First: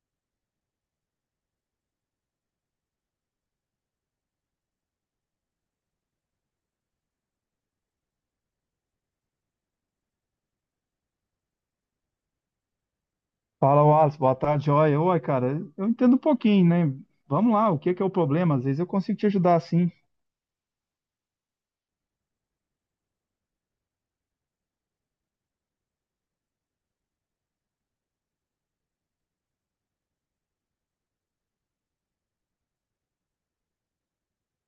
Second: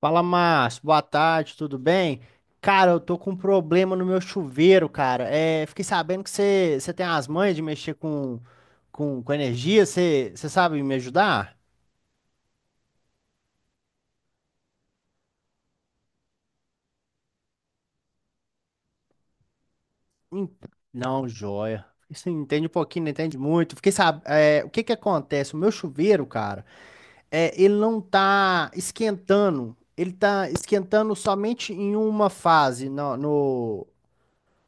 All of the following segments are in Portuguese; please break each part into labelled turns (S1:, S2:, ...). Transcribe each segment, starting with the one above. S1: Fala, Márcio. Boa tarde, tudo bem? Cara, eu tô com um problema no meu chuveiro, cara. Fiquei sabendo que você tem as manhas de mexer com energia. Você sabe me ajudar?
S2: Fala, Wallace. Boa tarde, joia. Oi, cara, eu entendo um pouquinho, né? Vamos lá, o que que é o problema? Às vezes eu consigo te ajudar assim.
S1: Hum. Não, joia. Você entende um pouquinho, não entende muito. Fiquei sabendo. O que que acontece? O meu chuveiro, cara, ele não tá esquentando. Ele tá esquentando somente em uma fase,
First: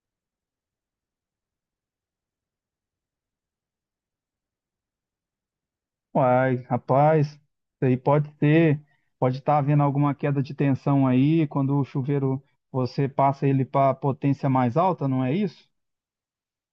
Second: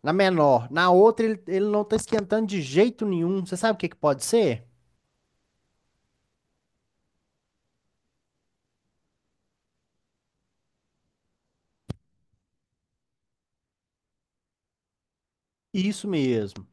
S1: na menor. Na outra, ele não tá esquentando de jeito nenhum. Você sabe o que que pode ser?
S2: Uai, rapaz, isso aí pode ter, pode estar havendo alguma queda de tensão aí, quando o chuveiro você passa ele para potência mais alta, não é isso?
S1: Isso mesmo.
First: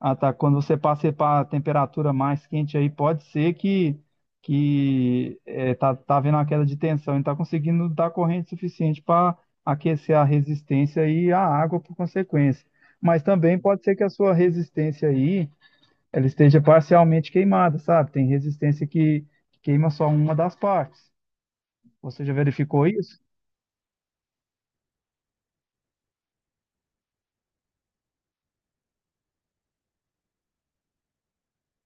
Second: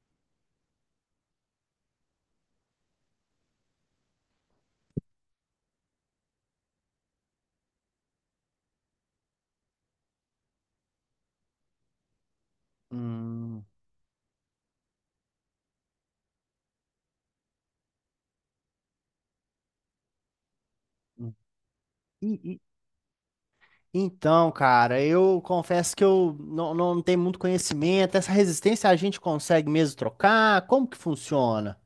S2: Ah, tá. Quando você passa para a temperatura mais quente aí, pode ser que tá, tá havendo uma queda de tensão e está conseguindo dar corrente suficiente para aquecer a resistência e a água por consequência. Mas também
S1: Hum,
S2: pode ser que a sua resistência aí ela esteja parcialmente queimada, sabe? Tem resistência que queima só uma das partes.
S1: hum.
S2: Você já
S1: E- e-
S2: verificou isso?
S1: Então, cara, eu confesso que eu não, não tenho muito conhecimento. Essa resistência a gente consegue mesmo trocar? Como que funciona?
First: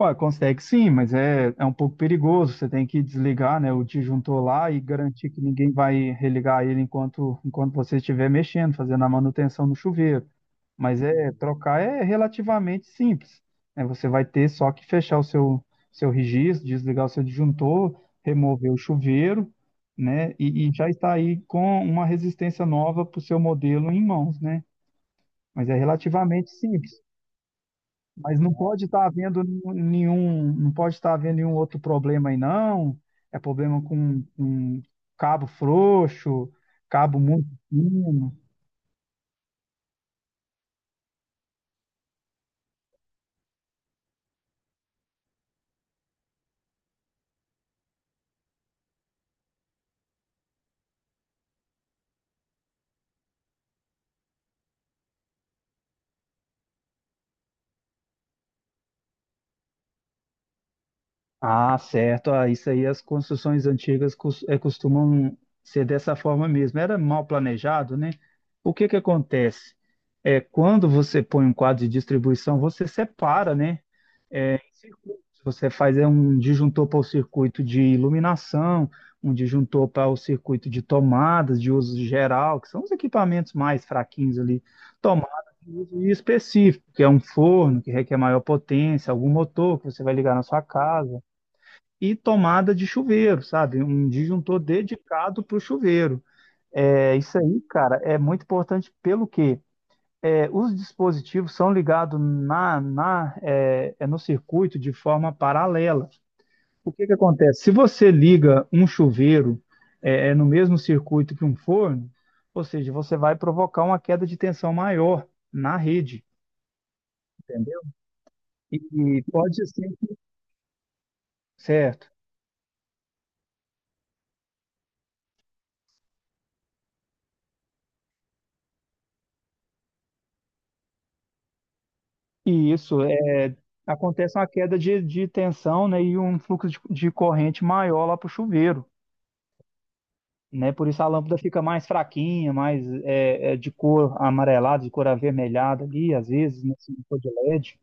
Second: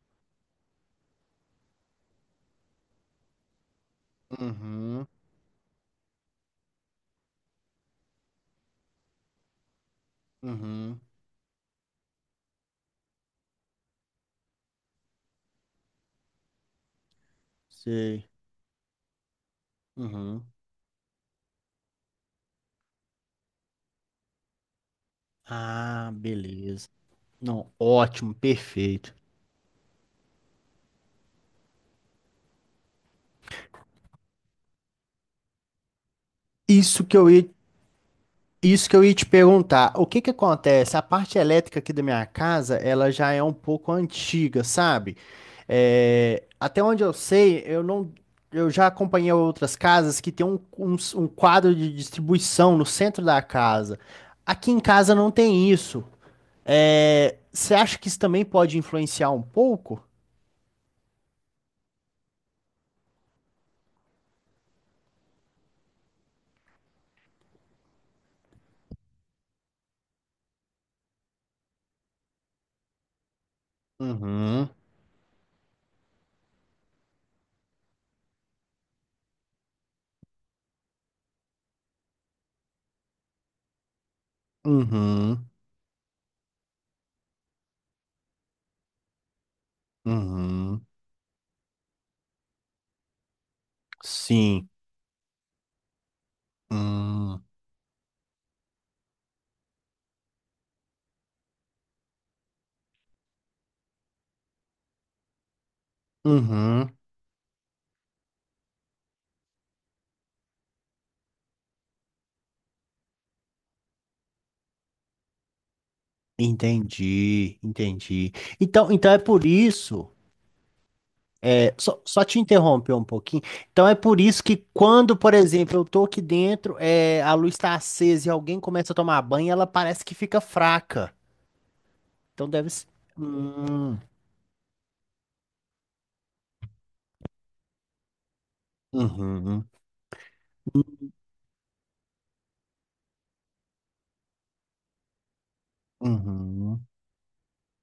S2: Ué, consegue sim, mas é um pouco perigoso. Você tem que desligar, né, o disjuntor lá e
S1: Uhum,
S2: garantir que ninguém vai religar ele enquanto você estiver mexendo, fazendo a manutenção no chuveiro.
S1: uhum,
S2: Mas é trocar é relativamente simples. Né? Você vai ter só que fechar o seu registro, desligar o seu disjuntor,
S1: sei.
S2: remover o chuveiro, né?
S1: Uhum.
S2: E já está aí com uma resistência nova para o seu modelo em mãos, né? Mas é
S1: Ah,
S2: relativamente
S1: beleza.
S2: simples.
S1: Não, ótimo,
S2: Mas não pode estar
S1: perfeito.
S2: havendo nenhum, não pode estar havendo nenhum outro problema aí, não. É problema com cabo frouxo,
S1: Isso que
S2: cabo
S1: eu ia
S2: muito fino.
S1: Isso que eu ia te perguntar, o que que acontece? A parte elétrica aqui da minha casa, ela já é um pouco antiga, sabe? É, até onde eu sei, eu não, eu já acompanhei outras casas que tem um quadro de distribuição no centro da casa. Aqui em casa não tem isso. É, você acha que isso também pode influenciar um pouco?
S2: Ah, certo. Ah, isso aí as construções antigas costumam ser dessa forma mesmo. Era mal planejado, né? O que que acontece? É, quando você põe um quadro de distribuição, você separa, né? É,
S1: Uhum,
S2: circuitos. Você faz é, um disjuntor para o circuito de iluminação, um disjuntor para o circuito de tomadas de uso geral, que são os equipamentos mais fraquinhos ali,
S1: uhum,
S2: tomadas de uso específico, que é um forno que requer maior potência, algum motor que você vai ligar na sua
S1: uhum,
S2: casa, e tomada de chuveiro, sabe? Um disjuntor
S1: sim.
S2: dedicado para o chuveiro. É, isso
S1: Hum.
S2: aí, cara, é muito importante pelo quê? É, os dispositivos são ligados no circuito de forma paralela.
S1: Uhum.
S2: O que que acontece? Se você liga um chuveiro é no mesmo circuito que um forno, ou seja, você vai provocar uma queda de tensão maior na rede,
S1: Entendi,
S2: entendeu?
S1: entendi. Então, então é
S2: E
S1: por
S2: pode ser
S1: isso, só,
S2: certo.
S1: só te interromper um pouquinho. Então é por isso que quando, por exemplo, eu tô aqui dentro, é, a luz está acesa e alguém começa a tomar banho, ela parece que fica fraca. Então deve
S2: E
S1: ser. Hum,
S2: acontece uma queda de tensão, né, e um fluxo de corrente maior lá para o chuveiro.
S1: uhum,
S2: Né? Por isso a lâmpada fica mais fraquinha, mais de cor amarelada, de cor avermelhada ali, às vezes, né?
S1: uhum.
S2: Se não for de LED.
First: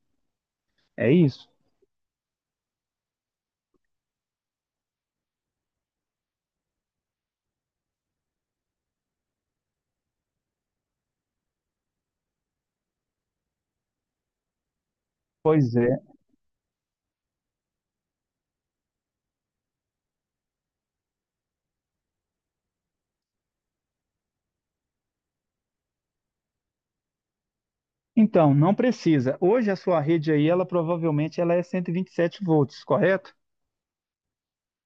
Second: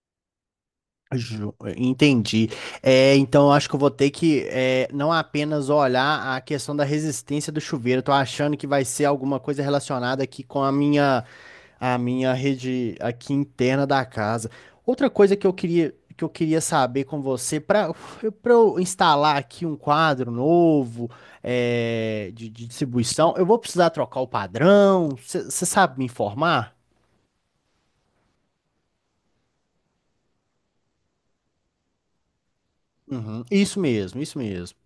S2: É isso?
S1: Entendi. É, então eu acho que eu vou ter que não apenas olhar a questão da resistência do chuveiro. Eu tô achando que vai ser alguma coisa relacionada aqui com a minha rede aqui interna da casa. Outra coisa
S2: Pois é.
S1: que eu queria saber com você para eu instalar aqui um quadro novo de distribuição, eu vou precisar trocar o padrão. Você sabe me informar?
S2: Então, não precisa. Hoje a sua rede aí, ela provavelmente ela é 127 volts, correto?
S1: Uhum. Isso mesmo, isso mesmo.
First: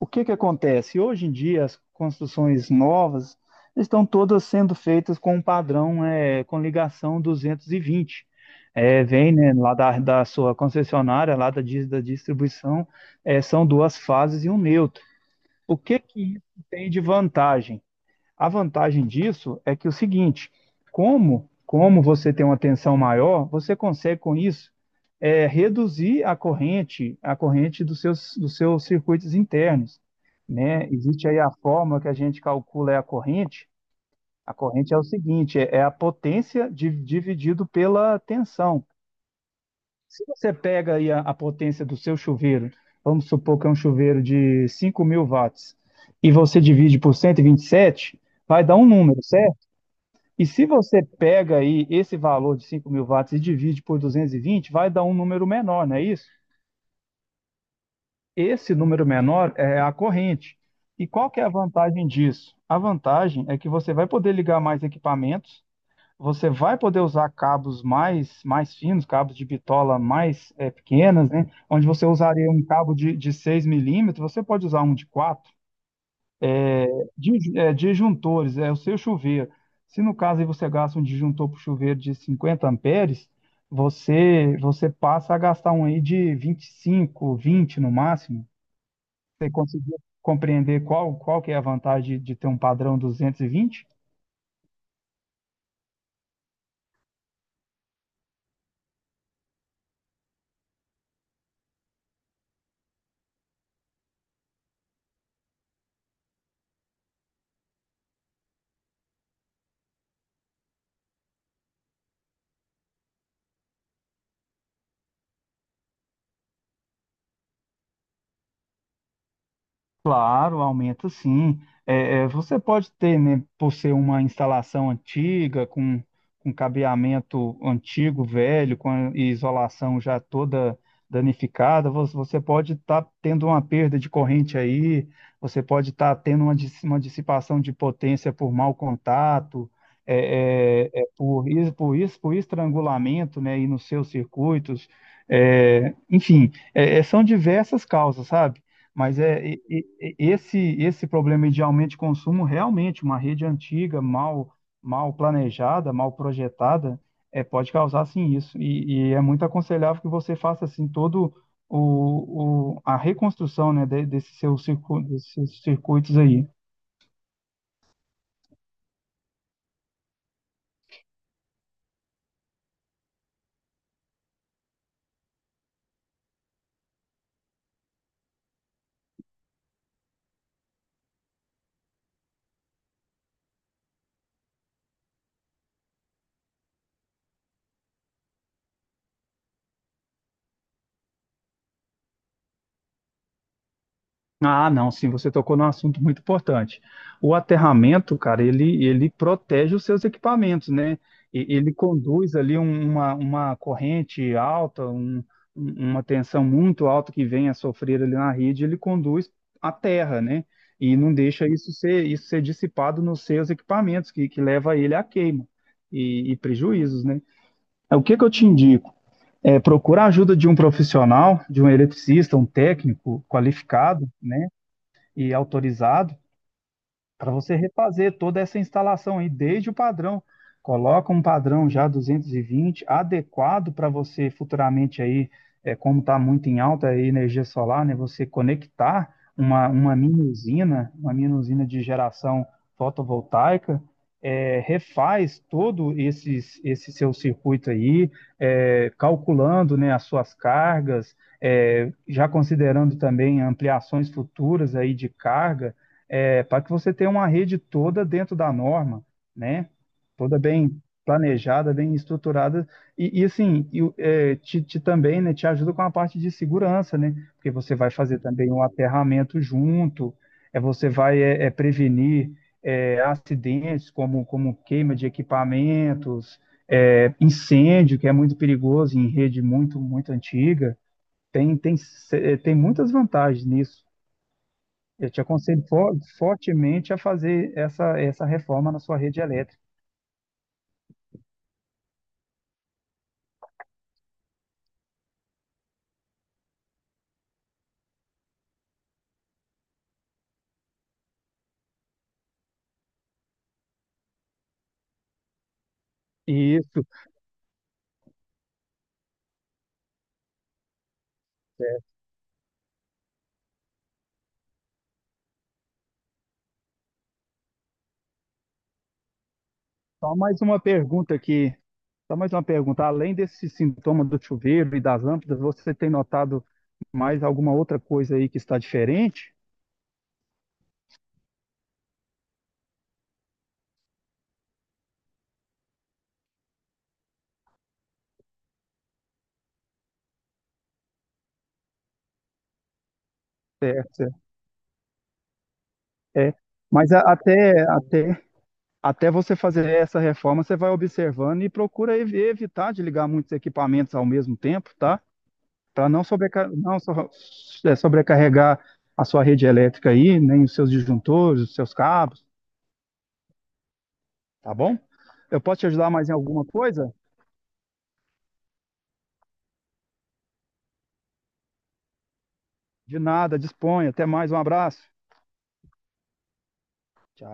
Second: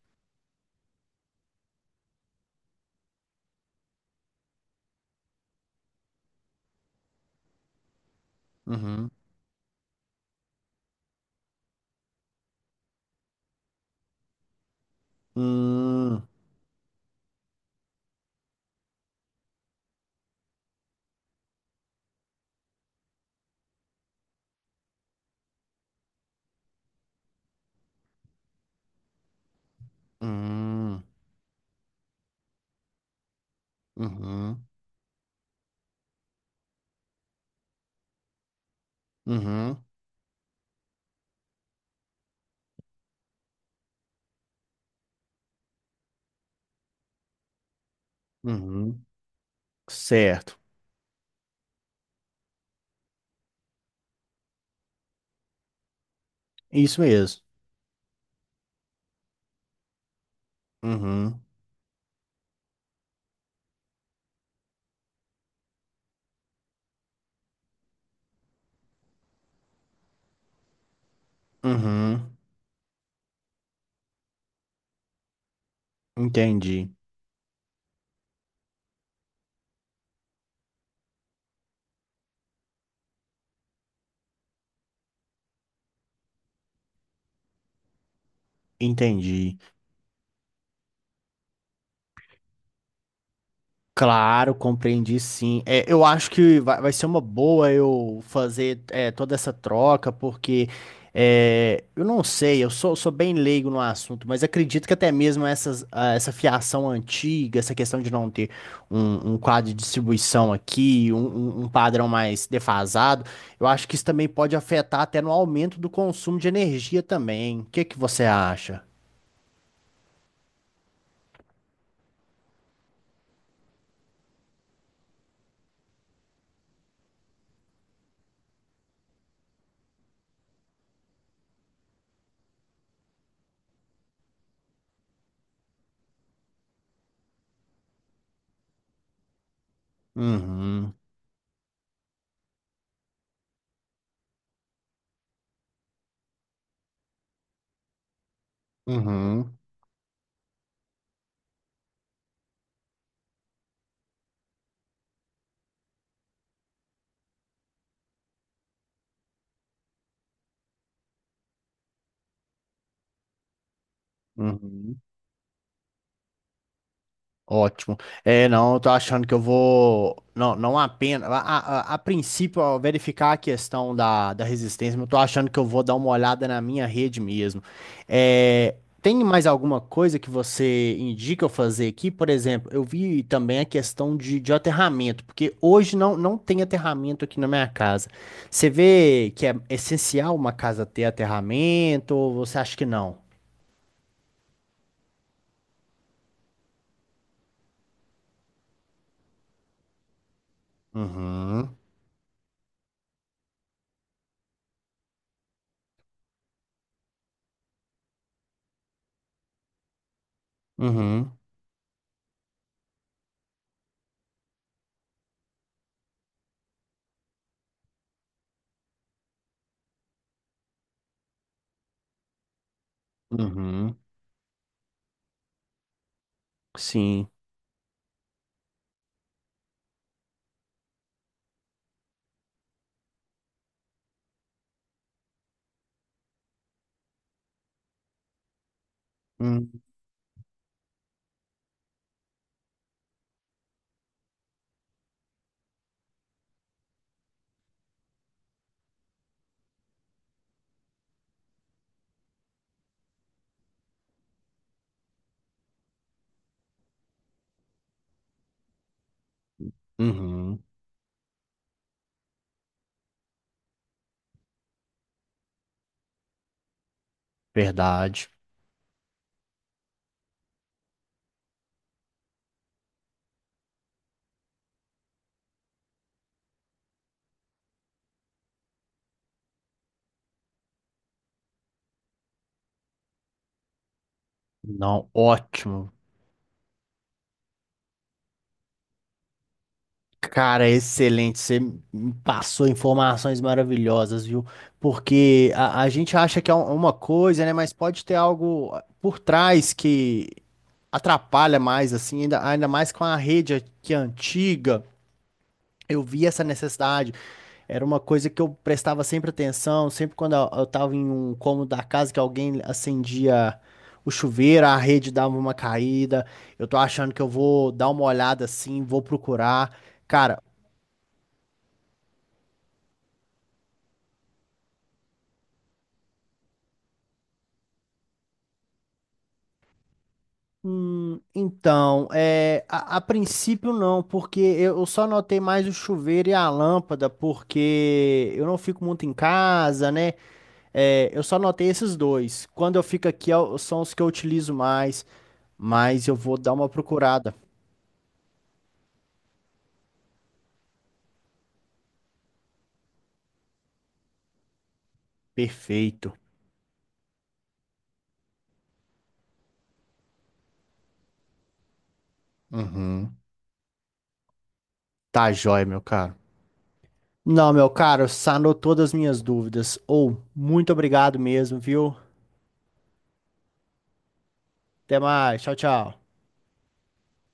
S2: O que que acontece? Hoje em dia as construções novas estão todas sendo feitas com um padrão é, com ligação 220. É,
S1: Uhum.
S2: vem, né, da sua concessionária, da distribuição, é, são duas fases e um neutro. O que
S1: Hum.
S2: que isso tem de vantagem? A vantagem disso é que é o seguinte, como você tem uma tensão maior, você consegue com isso é, reduzir a corrente dos seus circuitos internos, né?
S1: Hum,
S2: Existe aí a fórmula que a gente calcula é a corrente. A
S1: uhum,
S2: corrente é o seguinte, é a potência dividido pela tensão.
S1: uhum,
S2: Se você pega aí a potência do seu chuveiro, vamos supor que é um chuveiro de 5000 watts, e você divide por cento e vinte e sete, vai dar um
S1: uhum.
S2: número, certo? E
S1: Certo.
S2: se você pega aí esse valor de 5000 watts e divide por 220, vai dar um número menor, não é isso?
S1: Isso mesmo.
S2: Esse número menor é a corrente. E qual que
S1: Uhum,
S2: é a vantagem disso? A vantagem é que você vai poder ligar mais equipamentos você vai poder usar cabos mais, mais finos, cabos de bitola mais pequenas, né? Onde você
S1: uhum.
S2: usaria um cabo de 6 milímetros, você pode usar um de 4.
S1: Entendi,
S2: Disjuntores, é o seu chuveiro. Se no caso aí você gasta um disjuntor para chuveiro de 50 amperes, você passa a gastar um aí de 25, 20 no máximo. Você
S1: entendi.
S2: conseguiu compreender qual, qual que é a vantagem de ter um padrão 220?
S1: Claro, compreendi sim. É, eu acho que vai ser uma boa eu fazer toda essa troca, porque eu não sei, sou bem leigo no assunto, mas acredito que até mesmo essas, ah, essa fiação antiga, essa questão de não ter um quadro de distribuição aqui, um padrão mais defasado, eu acho que isso também pode afetar até no aumento do consumo de energia também. O que que você acha?
S2: Claro, aumenta sim. Você pode ter, né, por ser uma instalação antiga, com cabeamento antigo, velho, com a isolação já toda danificada, você pode estar tendo uma perda de corrente aí, você pode estar tendo uma, uma dissipação de potência por mau contato,
S1: Uhum,
S2: por estrangulamento, né, aí nos seus circuitos. É, enfim, são diversas causas, sabe? Mas é
S1: uhum,
S2: esse esse problema de aumento de consumo realmente uma rede antiga, mal planejada, mal projetada, é, pode causar sim isso. E é muito aconselhável que você faça assim todo o a reconstrução, né, desse seu
S1: uhum.
S2: desses seus circuitos aí.
S1: Ótimo. É, não, eu tô achando que eu vou. Não, não apenas. A princípio, ao verificar a questão da resistência, mas eu tô achando que eu vou dar uma olhada na minha rede mesmo. É, tem mais alguma coisa que você indica eu fazer aqui? Por exemplo, eu vi também a questão de aterramento, porque hoje não tem aterramento aqui na minha casa. Você vê que é essencial uma casa ter aterramento ou você acha que não?
S2: Ah, não, sim, você tocou num assunto muito importante. O aterramento, cara, ele protege os seus equipamentos, né? Ele
S1: Uhum,
S2: conduz ali uma corrente alta, uma tensão muito alta que vem a sofrer ali na rede, ele conduz à terra, né? E não
S1: uhum,
S2: deixa isso ser dissipado nos seus equipamentos, que leva ele à queima e prejuízos, né? O que que eu te indico? É, procura a ajuda de um profissional, de um eletricista, um técnico
S1: uhum,
S2: qualificado, né? E autorizado
S1: sim.
S2: para você refazer toda essa instalação aí, desde o padrão. Coloca um padrão já 220 adequado para você futuramente aí, é, como está muito em alta a energia solar, né, você conectar
S1: Hum.
S2: uma mini usina de geração fotovoltaica, é, refaz esse seu circuito aí, é, calculando né, as suas cargas, é, já considerando também ampliações futuras aí de carga, é, para que você tenha uma rede toda dentro da norma, né? Toda
S1: Uhum,
S2: bem planejada, bem estruturada te, te também, né? Te ajuda com a parte de segurança, né? Porque você vai fazer
S1: verdade.
S2: também um aterramento junto, é você vai prevenir é, acidentes como queima de equipamentos, é, incêndio que é muito perigoso em rede muito antiga. Tem, tem, se- eh, Tem muitas vantagens nisso.
S1: Não,
S2: Eu te aconselho
S1: ótimo.
S2: fortemente a fazer essa reforma na sua rede elétrica.
S1: Cara, excelente. Você me passou informações maravilhosas, viu? Porque a gente acha que é um- uma coisa, né? Mas pode ter algo, ah, por trás que atrapalha mais, assim, ainda, ainda mais com a rede que é antiga. Eu vi essa
S2: Isso.
S1: necessidade. Era uma coisa que eu prestava sempre atenção, sempre quando eu tava em um cômodo da casa que alguém acendia o chuveiro, a rede dava uma caída. Eu tô achando que eu vou dar uma olhada assim, vou procurar.
S2: Só mais
S1: Cara,
S2: uma pergunta aqui. Só mais uma pergunta. Além desse sintoma do chuveiro e das lâmpadas, você tem notado mais alguma outra coisa aí que está diferente?
S1: então, é, a princípio não, porque eu só notei mais o chuveiro e a lâmpada, porque eu não fico muito em casa, né? É, eu só notei esses dois. Quando eu fico aqui, eu- são
S2: Certo,
S1: os que eu
S2: certo.
S1: utilizo mais, mas eu
S2: É.
S1: vou dar uma
S2: Mas a-
S1: procurada.
S2: até, até, Até você fazer essa reforma, você vai observando e procura evitar de ligar muitos equipamentos ao mesmo tempo, tá? Para não,
S1: Perfeito.
S2: sobrecarregar a sua rede elétrica aí, nem os seus disjuntores, os seus cabos,
S1: Uhum.
S2: tá bom?
S1: Tá
S2: Eu posso
S1: jóia,
S2: te
S1: meu
S2: ajudar mais em
S1: caro.
S2: alguma coisa?
S1: Não, meu caro, sanou todas as minhas dúvidas. Ou, muito obrigado mesmo, viu?
S2: De nada, disponha. Até mais, um abraço.
S1: Até mais. Tchau, tchau.
S2: Tchau.